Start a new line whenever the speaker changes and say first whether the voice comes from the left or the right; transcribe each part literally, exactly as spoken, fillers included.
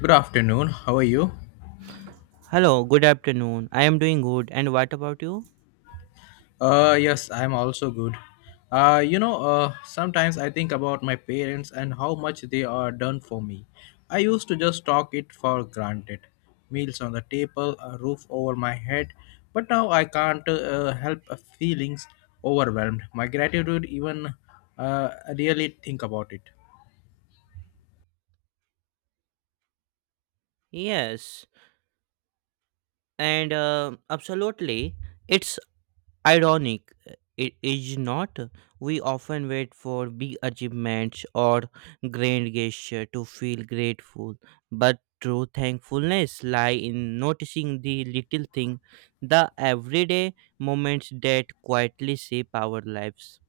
left: Good afternoon. How are you?
right: Hello, good afternoon. I am doing good. And what about you?
left: Uh, yes, I'm also good. Uh, you know, uh, sometimes I think about my parents and how much they are done for me. I used to just talk it for granted. Meals on the table, a roof over my head, but now I can't uh, help uh, feelings overwhelmed. My gratitude even uh, really think about it.
right: Yes, and uh, absolutely, it's ironic. uh, It is not. We often wait for big achievements or grand gesture to feel grateful, but true thankfulness lie in noticing the little thing, the everyday moments that quietly shape our lives.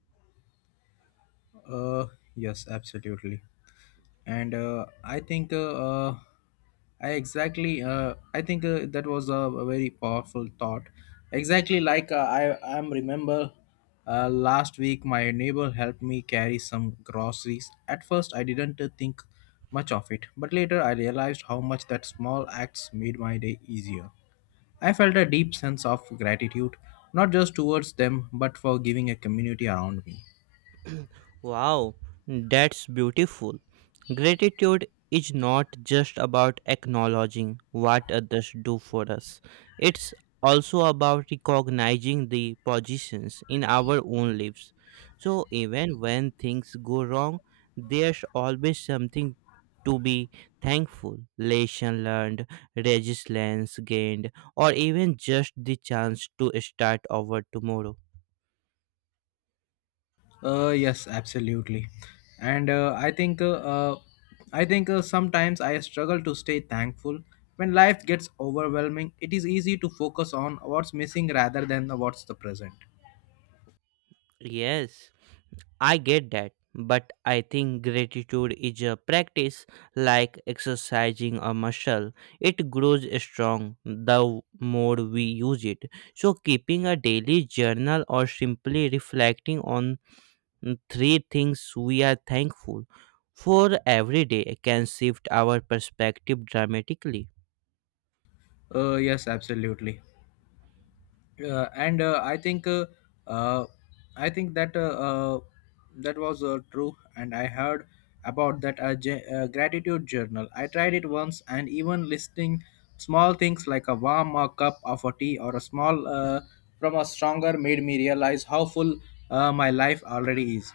left: Uh, yes, absolutely. and uh, i think uh, uh, i exactly uh, I think uh, that was a, a very powerful thought exactly like uh, I am remember uh, last week my neighbor helped me carry some groceries. At first I didn't uh, think much of it, but later I realized how much that small acts made my day easier. I felt a deep sense of gratitude, not just towards them but for giving a community around me.
right: Wow, that's beautiful. Gratitude is not just about acknowledging what others do for us, it's also about recognizing the positions in our own lives. So, even when things go wrong, there's always something to be thankful lesson learned, resilience gained, or even just the chance to start over tomorrow.
left: Uh, yes, absolutely. And uh, I think uh, uh, I think uh, sometimes I struggle to stay thankful. When life gets overwhelming, it is easy to focus on what's missing rather than the what's the present.
right: Yes. I get that, but I think gratitude is a practice like exercising a muscle. It grows strong the more we use it. So, keeping a daily journal or simply reflecting on three things we are thankful for every day can shift our perspective dramatically.
left: Uh, yes, absolutely. uh, and uh, I think uh, uh, I think that uh, uh, that was uh, true, and I heard about that uh, j- uh, gratitude journal. I tried it once, and even listing small things like a warm uh, cup of a tea or a small uh, from a stronger made me realize how full uh, my life already is.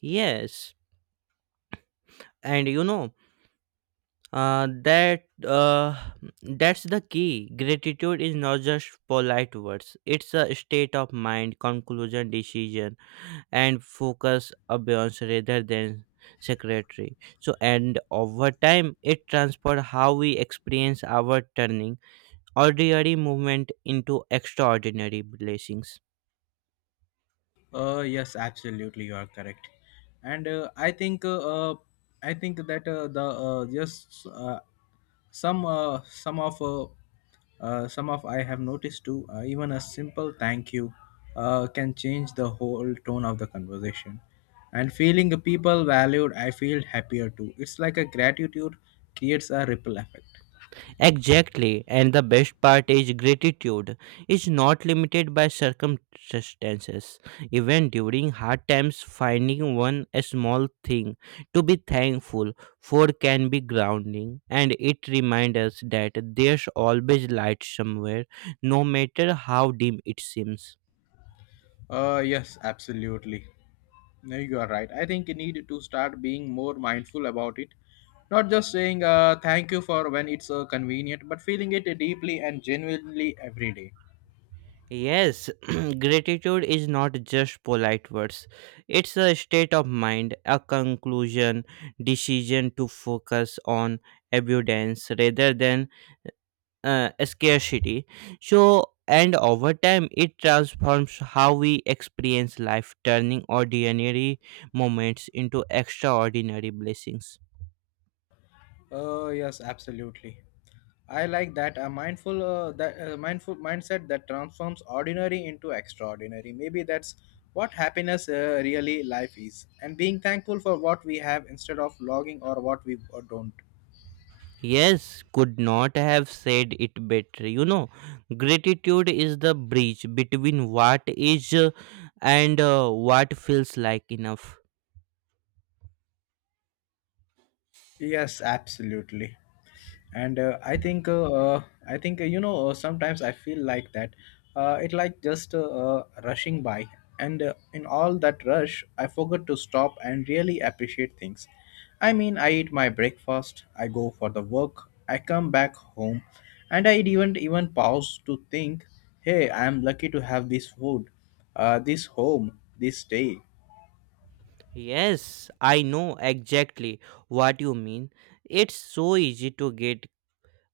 right: Yes. and you know. Uh, that uh, That's the key. Gratitude is not just polite words, it's a state of mind, conclusion, decision, and focus abeyance rather than secretary. So, and over time it transforms how we experience our turning ordinary movement into extraordinary blessings.
left: Uh, yes, absolutely, you are correct, and uh, I think uh, uh, I think that uh, the uh, just uh, some uh, some of uh, uh, some of I have noticed too. Uh, even a simple thank you uh, can change the whole tone of the conversation, and feeling people valued, I feel happier too. It's like a gratitude creates a ripple effect.
right: Exactly, and the best part is gratitude is not limited by circumstances. Even during hard times, finding one a small thing to be thankful for can be grounding, and it reminds us that there's always light somewhere, no matter how dim it seems.
left: Uh, yes, absolutely. No, you are right. I think you need to start being more mindful about it. Not just saying uh, thank you for when it's uh, convenient, but feeling it deeply and genuinely every day.
right: Yes, gratitude is not just polite words. It's a state of mind, a conclusion, decision to focus on abundance rather than uh, scarcity. So, and over time, it transforms how we experience life, turning ordinary moments into extraordinary blessings.
left: Oh yes, absolutely. I like that a mindful uh, that uh, mindful mindset that transforms ordinary into extraordinary. Maybe that's what happiness uh, really life is, and being thankful for what we have instead of logging or what we uh, don't.
right: Yes, could not have said it better. You know, gratitude is the bridge between what is uh, and uh, what feels like enough.
left: Yes, absolutely. and uh, i think uh, uh, i think uh, you know uh, sometimes I feel like that uh, it like just uh, uh, rushing by, and uh, in all that rush I forgot to stop and really appreciate things. I mean, I eat my breakfast, I go for the work, I come back home, and I even even pause to think, hey, I am lucky to have this food, uh, this home, this day.
right: Yes, I know exactly what you mean. It's so easy to get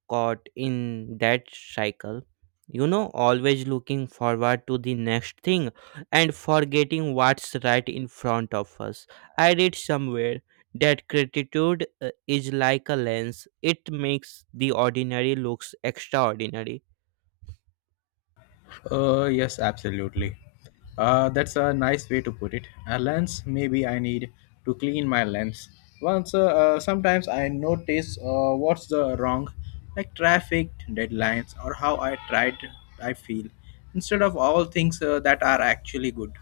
right: caught in that cycle, you know, always looking forward to the next thing and forgetting what's right in front of us. I read somewhere that gratitude uh, is like a lens. It makes the ordinary looks extraordinary.
left: Uh, yes, absolutely. Uh, that's a nice way to put it. A lens, maybe I need to clean my lens. Once, uh, uh, sometimes I notice uh, what's the wrong, like traffic, deadlines, or how I tried, I feel, instead of all things uh, that are actually good.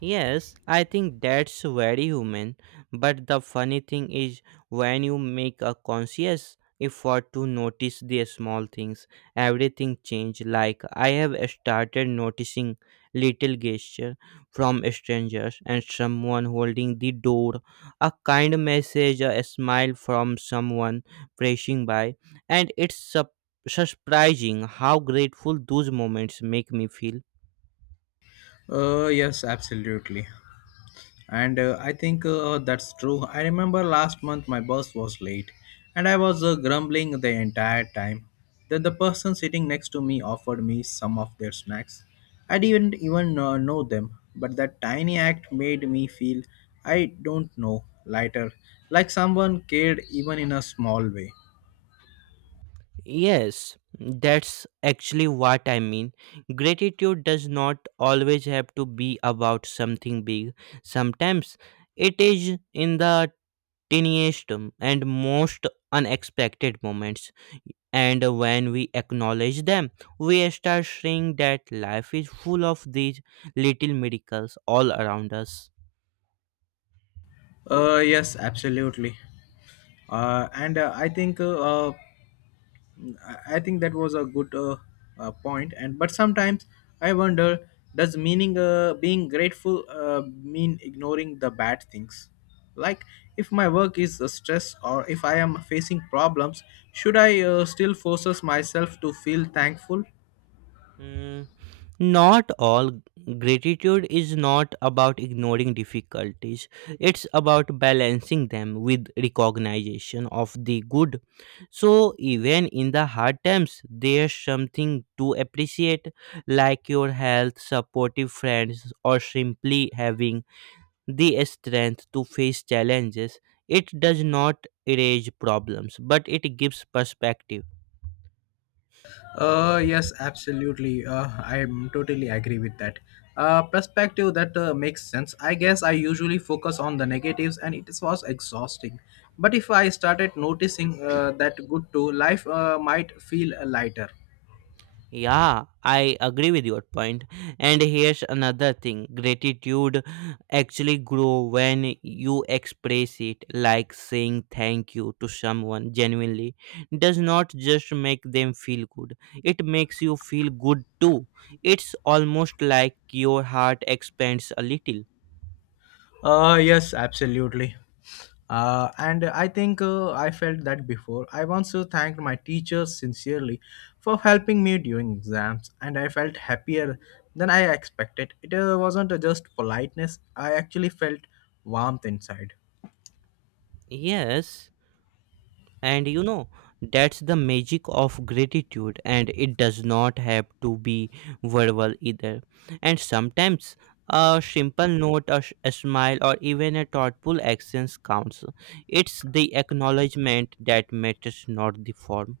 right: Yes, I think that's very human. But the funny thing is, when you make a conscious effort to notice the small things, everything changes. Like I have started noticing little gesture from strangers and someone holding the door, a kind message, a smile from someone passing by, and it's sup- surprising how grateful those moments make me feel.
left: Uh, yes, absolutely. And uh, I think uh, that's true. I remember last month my bus was late and I was uh, grumbling the entire time. Then the person sitting next to me offered me some of their snacks. I didn't even uh, know them, but that tiny act made me feel, I don't know, lighter, like someone cared even in a small way.
right: Yes, that's actually what I mean. Gratitude does not always have to be about something big. Sometimes it is in the tiniest and most unexpected moments. And when we acknowledge them, we start seeing that life is full of these little miracles all around us.
left: Uh, yes, absolutely. Uh, and uh, I think uh, uh, I I think that was a good uh, uh, point. And but sometimes I wonder, does meaning uh, being grateful uh, mean ignoring the bad things? Like if my work is a stress or if I am facing problems, should I uh, still forces myself to feel thankful?
right: Hmm. Not all gratitude is not about ignoring difficulties, it's about balancing them with recognition of the good. So, even in the hard times, there's something to appreciate, like your health, supportive friends, or simply having the strength to face challenges. It does not erase problems, but it gives perspective.
left: Uh, yes, absolutely. Uh, I'm totally agree with that. Uh, perspective that uh, makes sense. I guess I usually focus on the negatives, and it was exhausting. But if I started noticing uh, that good too, life uh, might feel lighter.
right: Yeah, I agree with your point. And here's another thing: gratitude actually grow when you express it, like saying thank you to someone genuinely does not just make them feel good, it makes you feel good too. It's almost like your heart expands a little.
left: Uh, yes, absolutely. Uh, and I think uh, I felt that before. I once uh, thanked my teachers sincerely for helping me during exams, and I felt happier than I expected. It uh, wasn't uh, just politeness, I actually felt warmth inside.
right: Yes, and you know that's the magic of gratitude, and it does not have to be verbal either. And sometimes a simple note, a, sh- a smile, or even a thoughtful actions counts. It's the acknowledgement that matters, not the form.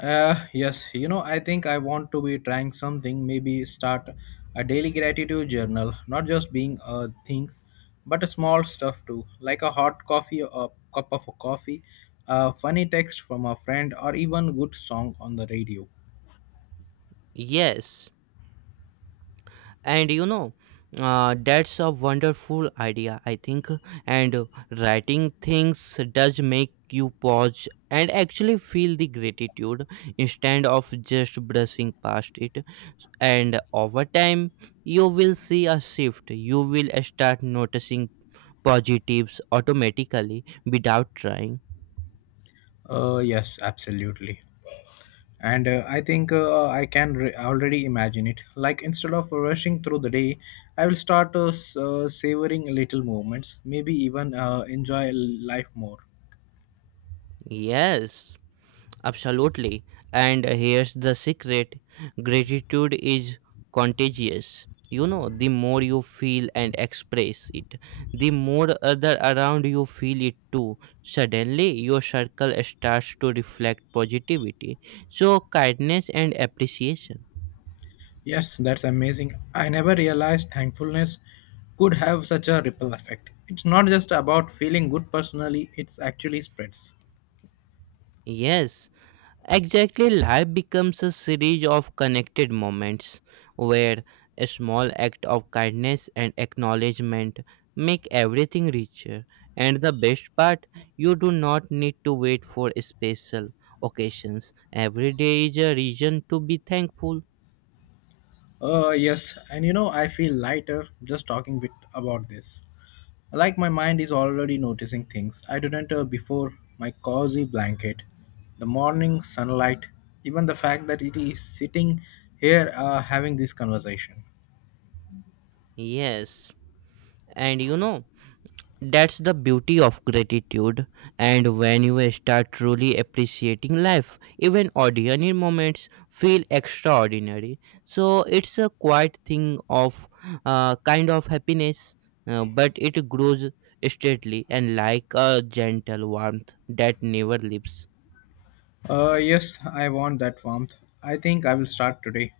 left: Uh, yes, you know, I think I want to be trying something, maybe start a daily gratitude journal, not just being uh, things, but a small stuff too, like a hot coffee, a cup of coffee, a funny text from a friend, or even good song on the radio.
right: Yes, and you know, uh, that's a wonderful idea, I think. And uh, Writing things does make you pause and actually feel the gratitude instead of just brushing past it S- And over time you will see a shift. You will start noticing positives automatically without trying.
left: Uh, yes, absolutely. And uh, I think uh, I can re- already imagine it. Like instead of rushing through the day, I will start uh, s- uh, savoring little moments, maybe even uh, enjoy life more.
right: Yes. Absolutely. And here's the secret: gratitude is contagious. You know, the more you feel and express it, the more other around you feel it too. Suddenly, your circle starts to reflect positivity. So, kindness and appreciation.
left: Yes, that's amazing. I never realized thankfulness could have such a ripple effect. It's not just about feeling good personally, it's actually spreads.
right: Yes, exactly, life becomes a series of connected moments where a small act of kindness and acknowledgement make everything richer. And the best part, you do not need to wait for special occasions. Every day is a reason to be thankful.
left: Uh yes, and you know, I feel lighter just talking bit about this. Like my mind is already noticing things I didn't uh, before: my cozy blanket, the morning sunlight, even the fact that it is sitting here uh, having this conversation.
right: Yes. And you know, That's the beauty of gratitude, and when you start truly appreciating life, even ordinary moments feel extraordinary. So it's a quiet thing of uh, kind of happiness, uh, but it grows steadily and like a gentle warmth that never leaves.
left: Uh, yes, I want that warmth. I think I will start today.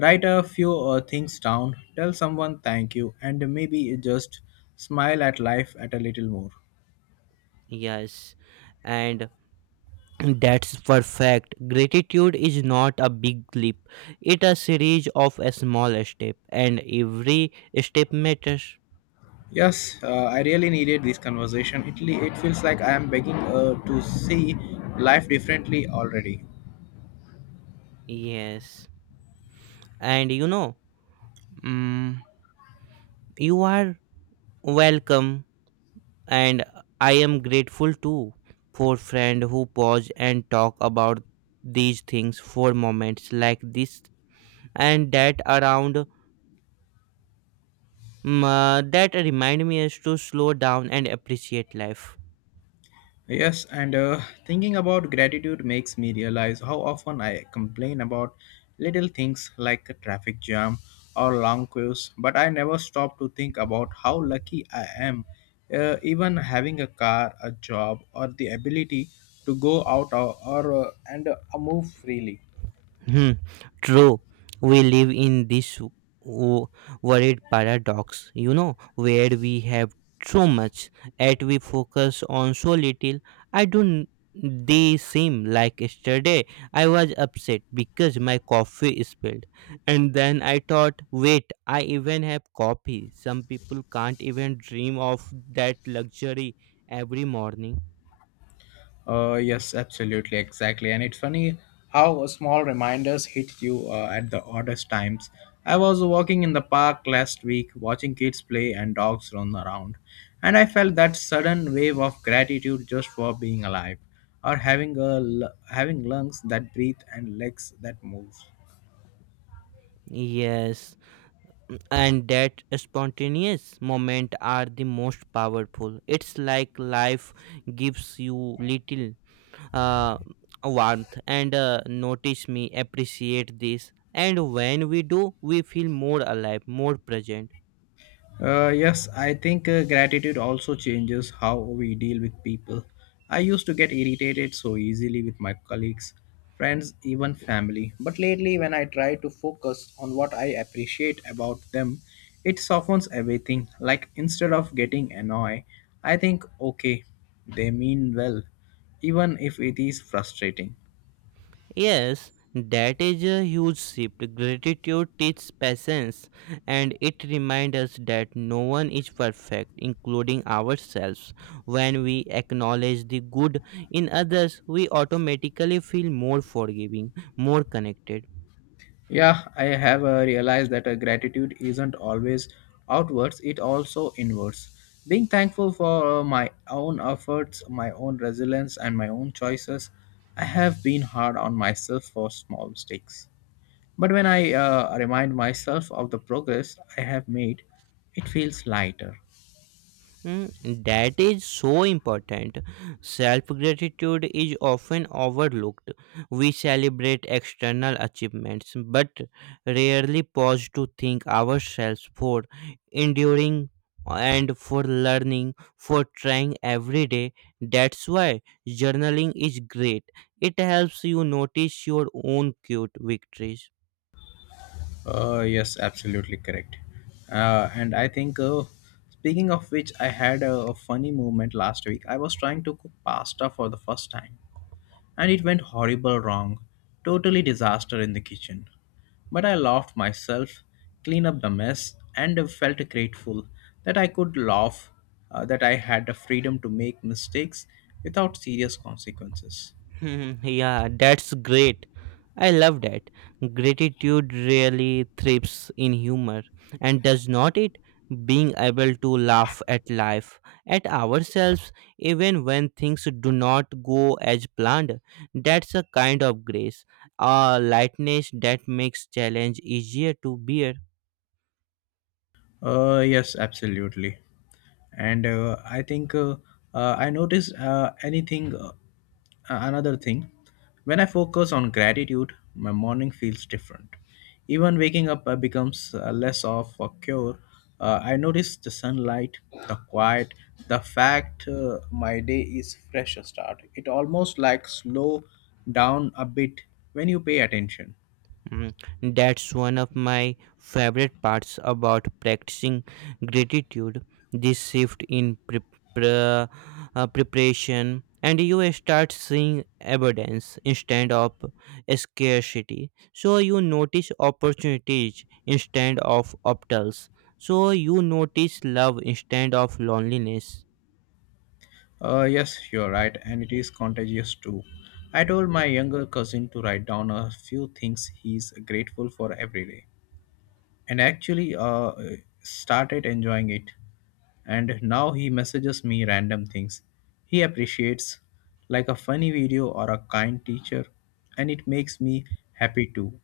left: Write a few uh, things down, tell someone thank you, and maybe just smile at life at a little more.
right: Yes, and that's perfect. Gratitude is not a big leap; it a series of a small step, and every step matters.
left: Yes, uh, I really needed this conversation. It, le- it feels like I am begging uh, to see life differently already.
right: Yes. And you know, mm, you are welcome, and I am grateful too for friend who pause and talk about these things, for moments like this, and that around mm, uh, that remind me is to slow down and appreciate life.
left: Yes, and uh, thinking about gratitude makes me realize how often I complain about little things like a traffic jam or long queues, but I never stop to think about how lucky I am, uh, even having a car, a job, or the ability to go out or, or uh, and uh, move freely.
right: Hmm, true. We live in this wo- worried paradox, you know, where we have so much, yet we focus on so little. I don't. They seem like yesterday. I was upset because my coffee spilled, and then I thought, wait, I even have coffee. Some people can't even dream of that luxury every morning.
left: Uh, yes, absolutely, exactly. And it's funny how small reminders hit you uh, at the oddest times. I was walking in the park last week, watching kids play and dogs run around, and I felt that sudden wave of gratitude just for being alive, or having a l- having lungs that breathe and legs that move.
right: Yes, and that spontaneous moment are the most powerful. It's like life gives you little uh, warmth and uh, notice me appreciate this, and when we do we feel more alive, more present.
left: Uh, yes, I think uh, gratitude also changes how we deal with people. I used to get irritated so easily with my colleagues, friends, even family. But lately, when I try to focus on what I appreciate about them, it softens everything. Like instead of getting annoyed, I think, okay, they mean well, even if it is frustrating.
right: Yes, that is a huge shift. Gratitude teaches patience, and it reminds us that no one is perfect, including ourselves. When we acknowledge the good in others, we automatically feel more forgiving, more connected.
left: Yeah, I have uh, realized that uh, gratitude isn't always outwards, it also inwards. Being thankful for uh, my own efforts, my own resilience, and my own choices, I have been hard on myself for small mistakes. But when I uh, remind myself of the progress I have made, it feels lighter.
right: Mm, that is so important. Self gratitude is often overlooked. We celebrate external achievements but rarely pause to thank ourselves for enduring, and for learning, for trying every day. That's why journaling is great. It helps you notice your own cute victories.
left: Uh, yes, absolutely correct. Uh, and I think, uh, speaking of which, I had a, a funny moment last week. I was trying to cook pasta for the first time and it went horrible wrong. Totally disaster in the kitchen. But I laughed myself, cleaned up the mess, and felt grateful that I could laugh, uh, that I had the freedom to make mistakes without serious consequences.
right: Mhm. Yeah, that's great. I love that. Gratitude really thrives in humor, and does not it? Being able to laugh at life, at ourselves, even when things do not go as planned, that's a kind of grace, a lightness that makes challenge easier to bear.
left: Uh, yes, absolutely. And uh, I think uh, uh, I notice uh, anything, uh, another thing. When I focus on gratitude, my morning feels different. Even waking up uh, becomes uh, less of a cure. Uh, I notice the sunlight, the quiet, the fact uh, my day is fresh start. It almost like slow down a bit when you pay attention.
right: Mm, that's one of my favorite parts about practicing gratitude. This shift in pre- pre- uh, preparation, and you start seeing abundance instead of scarcity. So you notice opportunities instead of obstacles. So you notice love instead of loneliness.
left: Uh, yes, you're right, and it is contagious too. I told my younger cousin to write down a few things he's grateful for every day, and actually uh, started enjoying it. And now he messages me random things he appreciates, like a funny video or a kind teacher, and it makes me happy too.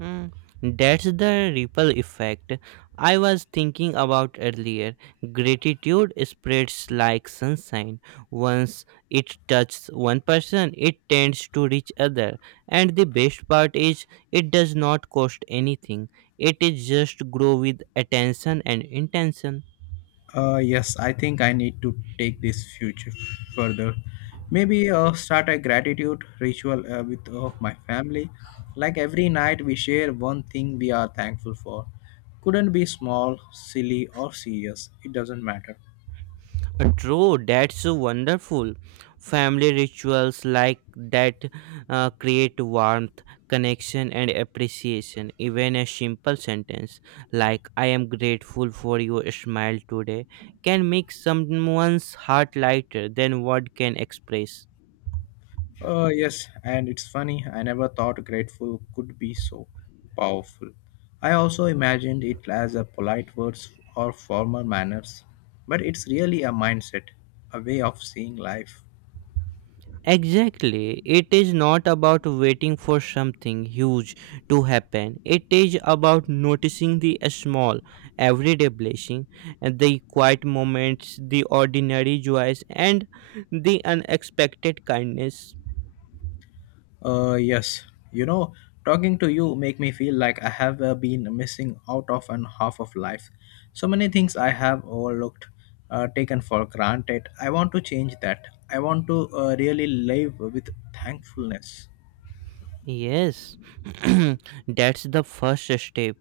right: Mm, that's the ripple effect I was thinking about earlier. Gratitude spreads like sunshine. Once it touches one person, it tends to reach other. And the best part is it does not cost anything. It is just grow with attention and intention.
left: Uh, yes, I think I need to take this future further. Maybe uh, start a gratitude ritual uh, with of my family. Like every night, we share one thing we are thankful for. Couldn't be small, silly, or serious. It doesn't matter.
right: Uh, True, that's so wonderful. Family rituals like that uh, create warmth, connection, and appreciation. Even a simple sentence like, I am grateful for your smile today, can make someone's heart lighter than what can express.
left: Uh, yes, and it's funny. I never thought grateful could be so powerful. I also imagined it as a polite words or formal manners, but it's really a mindset, a way of seeing life.
right: Exactly. It is not about waiting for something huge to happen. It is about noticing the small, everyday blessing, and the quiet moments, the ordinary joys, and the unexpected kindness.
left: Uh, yes. You know, talking to you make me feel like I have uh, been missing out of an half of life. So many things I have overlooked, uh, taken for granted. I want to change that. I want to uh, really live with thankfulness.
right: Yes, that's the first step.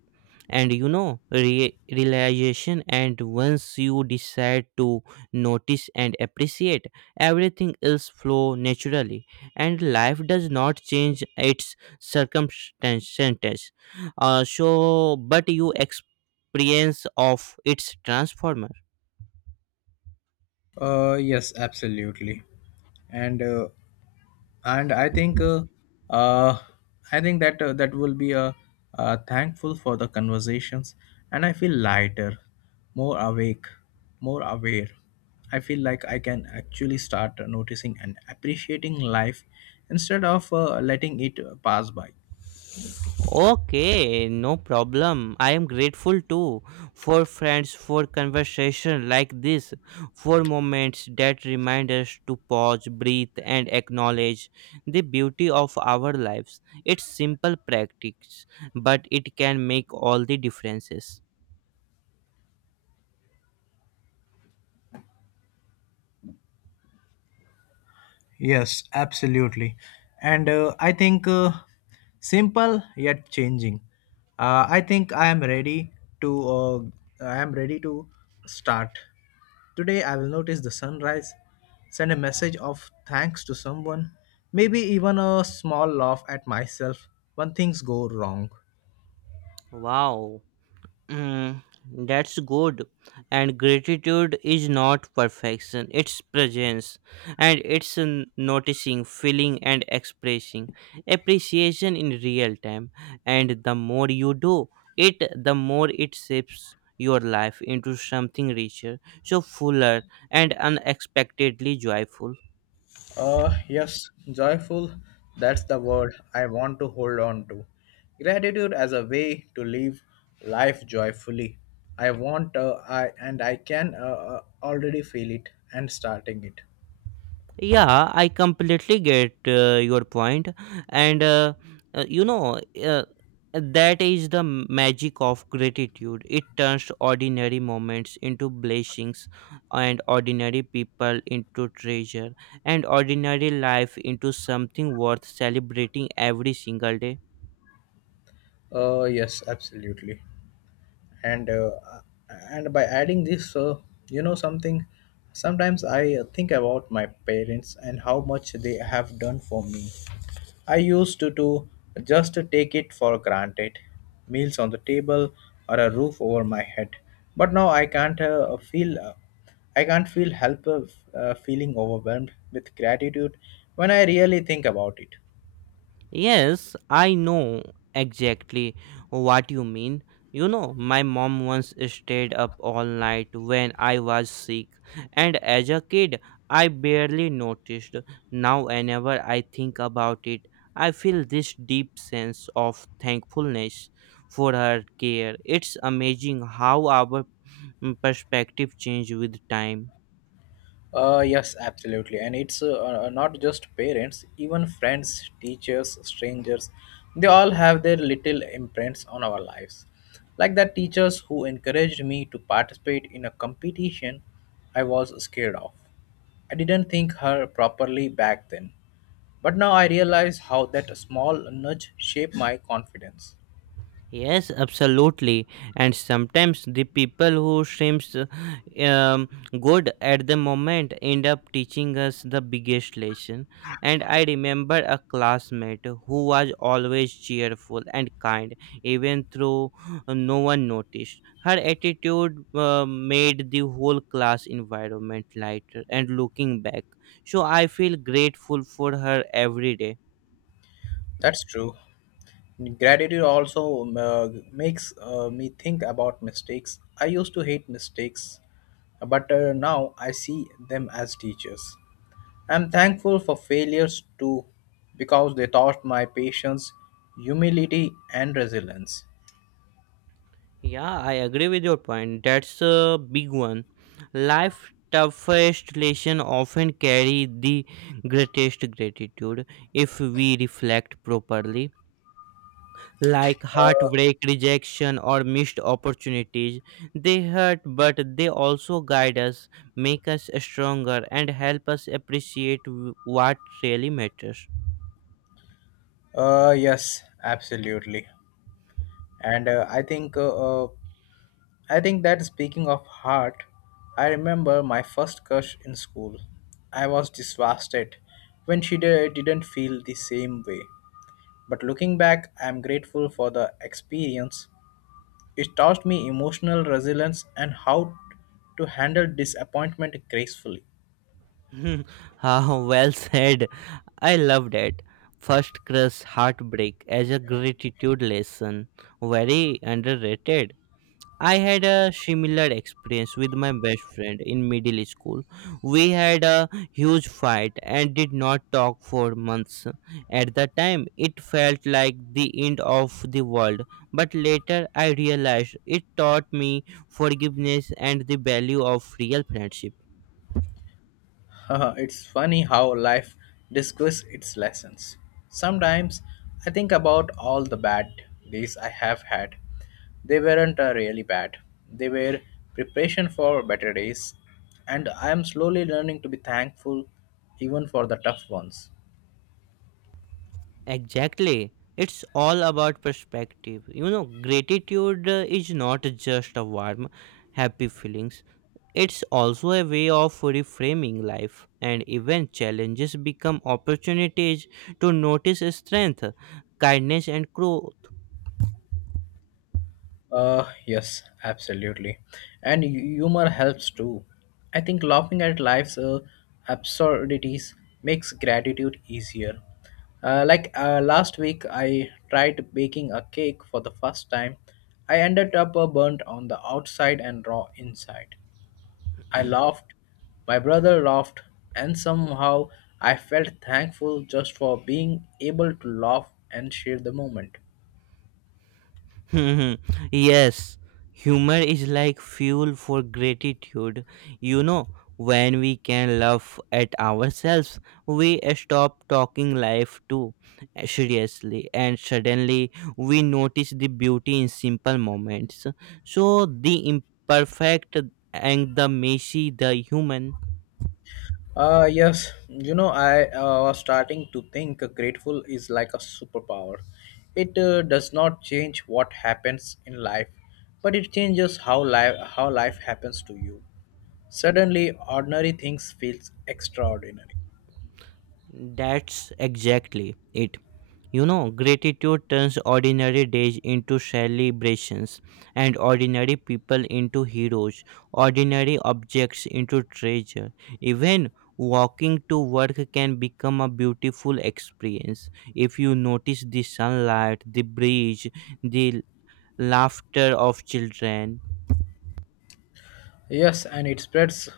right: And you know, re- realization, and once you decide to notice and appreciate, everything else flow naturally, and life does not change its circumstances. Uh, so, but you experience of its transformer.
left: Uh, yes, absolutely. And uh, and i think uh, uh, i think that uh, that will be a uh, thankful for the conversations, and I feel lighter, more awake, more aware. I feel like I can actually start noticing and appreciating life instead of uh, letting it pass by.
right: Okay, no problem. I am grateful too for friends, for conversation like this, for moments that remind us to pause, breathe, and acknowledge the beauty of our lives. It's simple practice, but it can make all the differences.
left: Yes, absolutely. And uh, I think uh, simple yet changing. Uh, I think I am ready to uh, I am ready to start. Today I will notice the sunrise, send a message of thanks to someone, maybe even a small laugh at myself when things go wrong.
right: Wow. Mm, that's good. And gratitude is not perfection, it's presence. And it's n- noticing, feeling, and expressing appreciation in real time. And the more you do it, the more it shapes your life into something richer, so fuller, and unexpectedly joyful.
left: Uh, yes, joyful. That's the word I want to hold on to. Gratitude as a way to live life joyfully. I want, uh, I and I can uh, uh, already feel it and starting it.
right: Yeah, I completely get uh, your point, and uh, uh, you know uh, that is the magic of gratitude. It turns ordinary moments into blessings, and ordinary people into treasure, and ordinary life into something worth celebrating every single day.
left: Uh, yes, absolutely. and uh, and by adding this uh, you know something, sometimes I think about my parents and how much they have done for me. I used to, to just take it for granted, meals on the table or a roof over my head. But now I can't uh, feel uh, I can't feel help of uh, feeling overwhelmed with gratitude when I really think about it.
right: Yes, I know exactly what you mean. You know, my mom once stayed up all night when I was sick, and as a kid, I barely noticed. Now, whenever I think about it, I feel this deep sense of thankfulness for her care. It's amazing how our mm, perspective changes with time.
left: Uh, yes, absolutely. And it's uh, uh, not just parents, even friends, teachers, strangers, they all have their little imprints on our lives. Like that teachers who encouraged me to participate in a competition I was scared of. I didn't think her properly back then, but now I realize how that small nudge shaped my confidence.
right: Yes, absolutely. And sometimes the people who seems uh, um, good at the moment end up teaching us the biggest lesson. And I remember a classmate who was always cheerful and kind, even though no one noticed. Her attitude uh, made the whole class environment lighter. And looking back, so I feel grateful for her every day.
left: That's true. Gratitude also um, uh, makes uh, me think about mistakes. I used to hate mistakes, but uh, now I see them as teachers. I'm thankful for failures too because they taught my patience, humility, and resilience.
right: Yeah, I agree with your point. That's a big one. Life toughest lesson often carry the greatest gratitude if we reflect properly. Like heartbreak, rejection, or missed opportunities, they hurt, but they also guide us, make us stronger, and help us appreciate w- what really matters.
left: Uh, yes, absolutely. And uh, I think uh, uh, I think that speaking of heart, I remember my first crush in school. I was devastated when she di- didn't feel the same way. But looking back, I am grateful for the experience. It taught me emotional resilience and how to handle disappointment gracefully.
right: Hmm, ah, well said. I love that. First crush heartbreak as a gratitude lesson. Very underrated. I had a similar experience with my best friend in middle school. We had a huge fight and did not talk for months. At the time, it felt like the end of the world, but later I realized it taught me forgiveness and the value of real friendship.
left: It's funny how life discovers its lessons. Sometimes I think about all the bad days I have had. They weren't uh, really bad, they were preparation for better days, and I am slowly learning to be thankful even for the tough ones.
right: Exactly. It's all about perspective. You know, gratitude uh, is not just a warm, happy feelings. It's also a way of reframing life, and even challenges become opportunities to notice strength, kindness, and growth.
left: Uh, yes, absolutely. And hu- humor helps too. I think laughing at life's uh, absurdities makes gratitude easier. Uh, like uh, last week, I tried baking a cake for the first time. I ended up uh, burnt on the outside and raw inside. I laughed, my brother laughed, and somehow I felt thankful just for being able to laugh and share the moment.
right: Hmm, yes, humor is like fuel for gratitude. You know, when we can laugh at ourselves, we stop talking life too seriously, and suddenly we notice the beauty in simple moments. So, the imperfect and the messy, the human,
left: Uh, yes, you know, I uh, was starting to think grateful is like a superpower. It uh, does not change what happens in life, but it changes how life how life happens to you. Suddenly, ordinary things feels extraordinary.
right: that's exactly it. You know, gratitude turns ordinary days into celebrations and ordinary people into heroes, ordinary objects into treasure. Even walking to work can become a beautiful experience if you notice the sunlight, the breeze, the laughter of children.
left: Yes, and it spreads.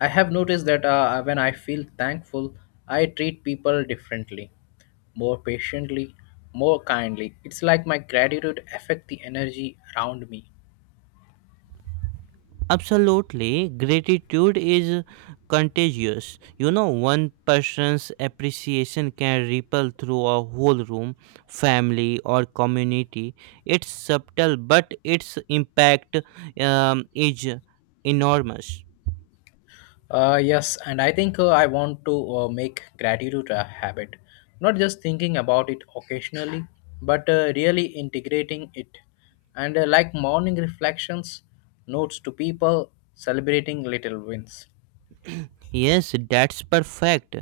left: I have noticed that uh, when I feel thankful, I treat people differently, more patiently, more kindly. It's like my gratitude affect the energy around me.
right: Absolutely, gratitude is contagious. You know, one person's appreciation can ripple through a whole room, family, or community. It's subtle, but its impact um, is enormous.
left: Uh, yes, and I think uh, I want to uh, make gratitude a habit, not just thinking about it occasionally, but uh, really integrating it. And uh, like morning reflections, notes to people, celebrating little wins.
right: Yes, that's perfect.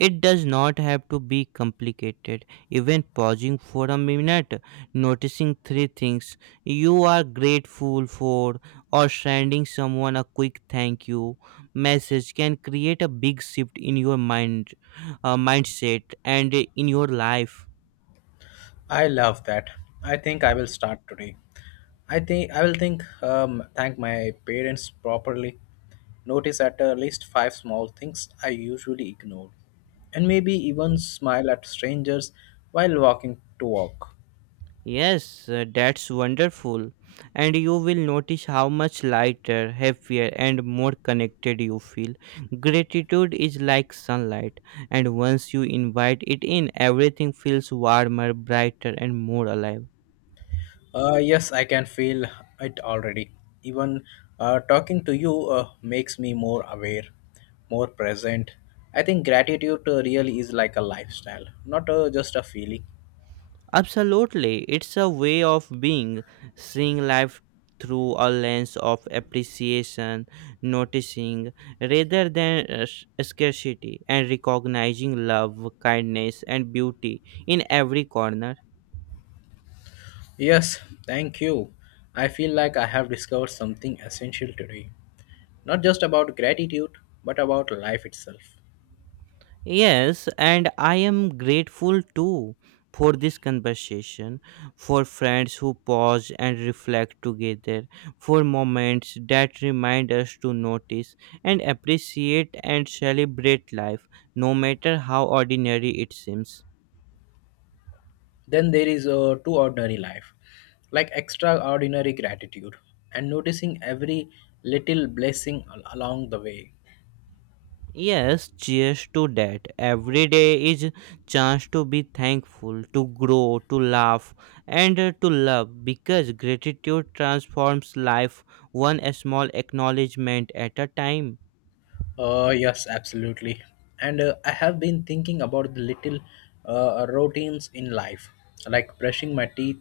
right: It does not have to be complicated. Even pausing for a minute, noticing three things you are grateful for, or sending someone a quick thank you message can create a big shift in your mind, uh, mindset, and in your life.
left: I love that. I think I will start today. I think I will think um, thank my parents properly, notice at uh, least five small things I usually ignore, and maybe even smile at strangers while walking to work.
right: Yes, uh, that's wonderful. And you will notice how much lighter, happier, and more connected you feel. Gratitude is like sunlight, and once you invite it in, everything feels warmer, brighter, and more alive.
left: Uh, yes, I can feel it already. Even uh, talking to you uh, makes me more aware, more present. I think gratitude uh, really is like a lifestyle, not uh, just a feeling.
right: Absolutely. It's a way of being, seeing life through a lens of appreciation, noticing rather than uh, s- scarcity, and recognizing love, kindness, and beauty in every corner.
left: Yes, thank you. I feel like I have discovered something essential today. Not just about gratitude, but about life itself.
right: Yes, and I am grateful too for this conversation, for friends who pause and reflect together, for moments that remind us to notice and appreciate and celebrate life, no matter how ordinary it seems.
left: Then there is a too ordinary life, like extraordinary gratitude and noticing every little blessing al- along the way.
right: Yes, cheers to that. Every day is chance to be thankful, to grow, to laugh, and uh, to love because gratitude transforms life one small acknowledgement at a time.
left: Uh, yes, absolutely. And uh, I have been thinking about the little uh, routines in life, like brushing my teeth,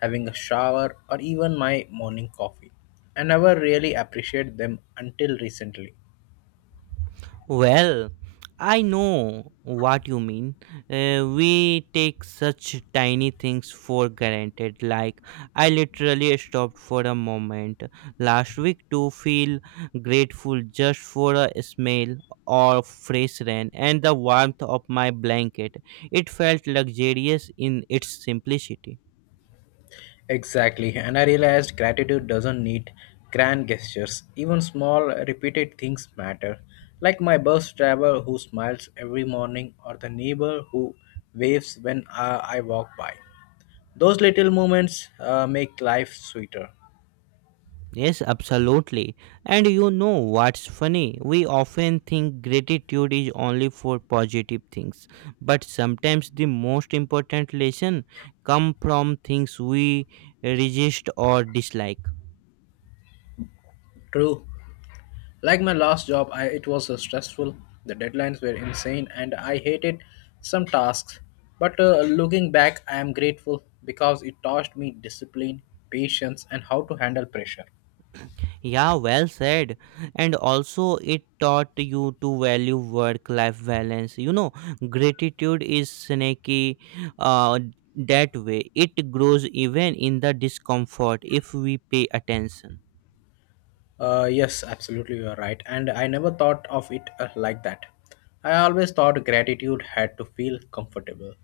left: having a shower, or even my morning coffee. I never really appreciate them until recently.
right: Well, I know what you mean. Uh, we take such tiny things for granted. Like, I literally stopped for a moment last week to feel grateful just for a smell or fresh rain and the warmth of my blanket. It felt luxurious in its simplicity.
left: Exactly, and I realized gratitude doesn't need grand gestures. Even small, repeated things matter, like my bus driver who smiles every morning or the neighbor who waves when uh, I walk by. Those little moments uh, make life sweeter.
right: Yes, absolutely. And you know what's funny? We often think gratitude is only for positive things, but sometimes the most important lesson come from things we resist or dislike.
left: True. Like my last job, I, it was uh, stressful. The deadlines were insane, and I hated some tasks. But uh, looking back, I am grateful because it taught me discipline, patience, and how to handle pressure.
right: Yeah, well said. And also it taught you to value work life balance. You know, gratitude is snaky uh that way. It grows even in the discomfort if we pay attention.
left: Uh, yes, absolutely, you are right. And I never thought of it uh, like that. I always thought gratitude had to feel comfortable,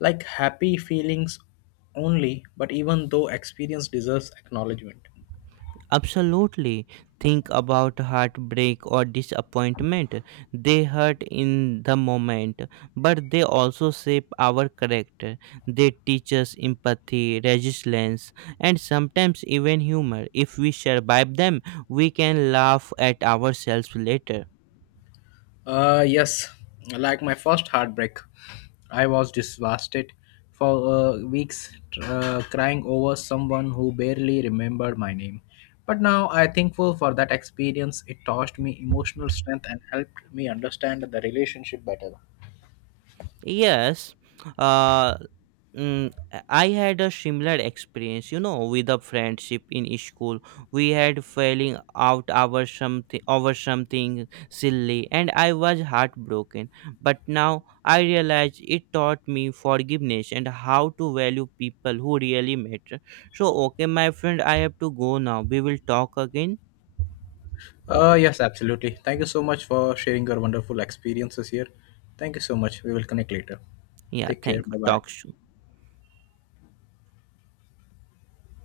left: like happy feelings only, but even though experience deserves acknowledgement.
right: Absolutely. Think about heartbreak or disappointment. They hurt in the moment, but they also shape our character. They teach us empathy, resilience, and sometimes even humor. If we survive them, we can laugh at ourselves later.
left: Uh, yes, like my first heartbreak, I was devastated for uh, weeks, uh, crying over someone who barely remembered my name. But now I'm thankful for that experience. It taught me emotional strength and helped me understand the relationship better.
right: Yes, uh, mm, I had a similar experience, you know, with a friendship in school. We had falling out over something, over something silly, and I was heartbroken. But now I realize it taught me forgiveness and how to value people who really matter. So, okay, my friend, I have to go now. We will talk again.
left: Uh, yes, absolutely. Thank you so much for sharing your wonderful experiences here. Thank you so much. We will connect later.
right: Yeah,
left: Take care.
right: thank.
left: Bye
right: Talk
left: bye.
right: soon.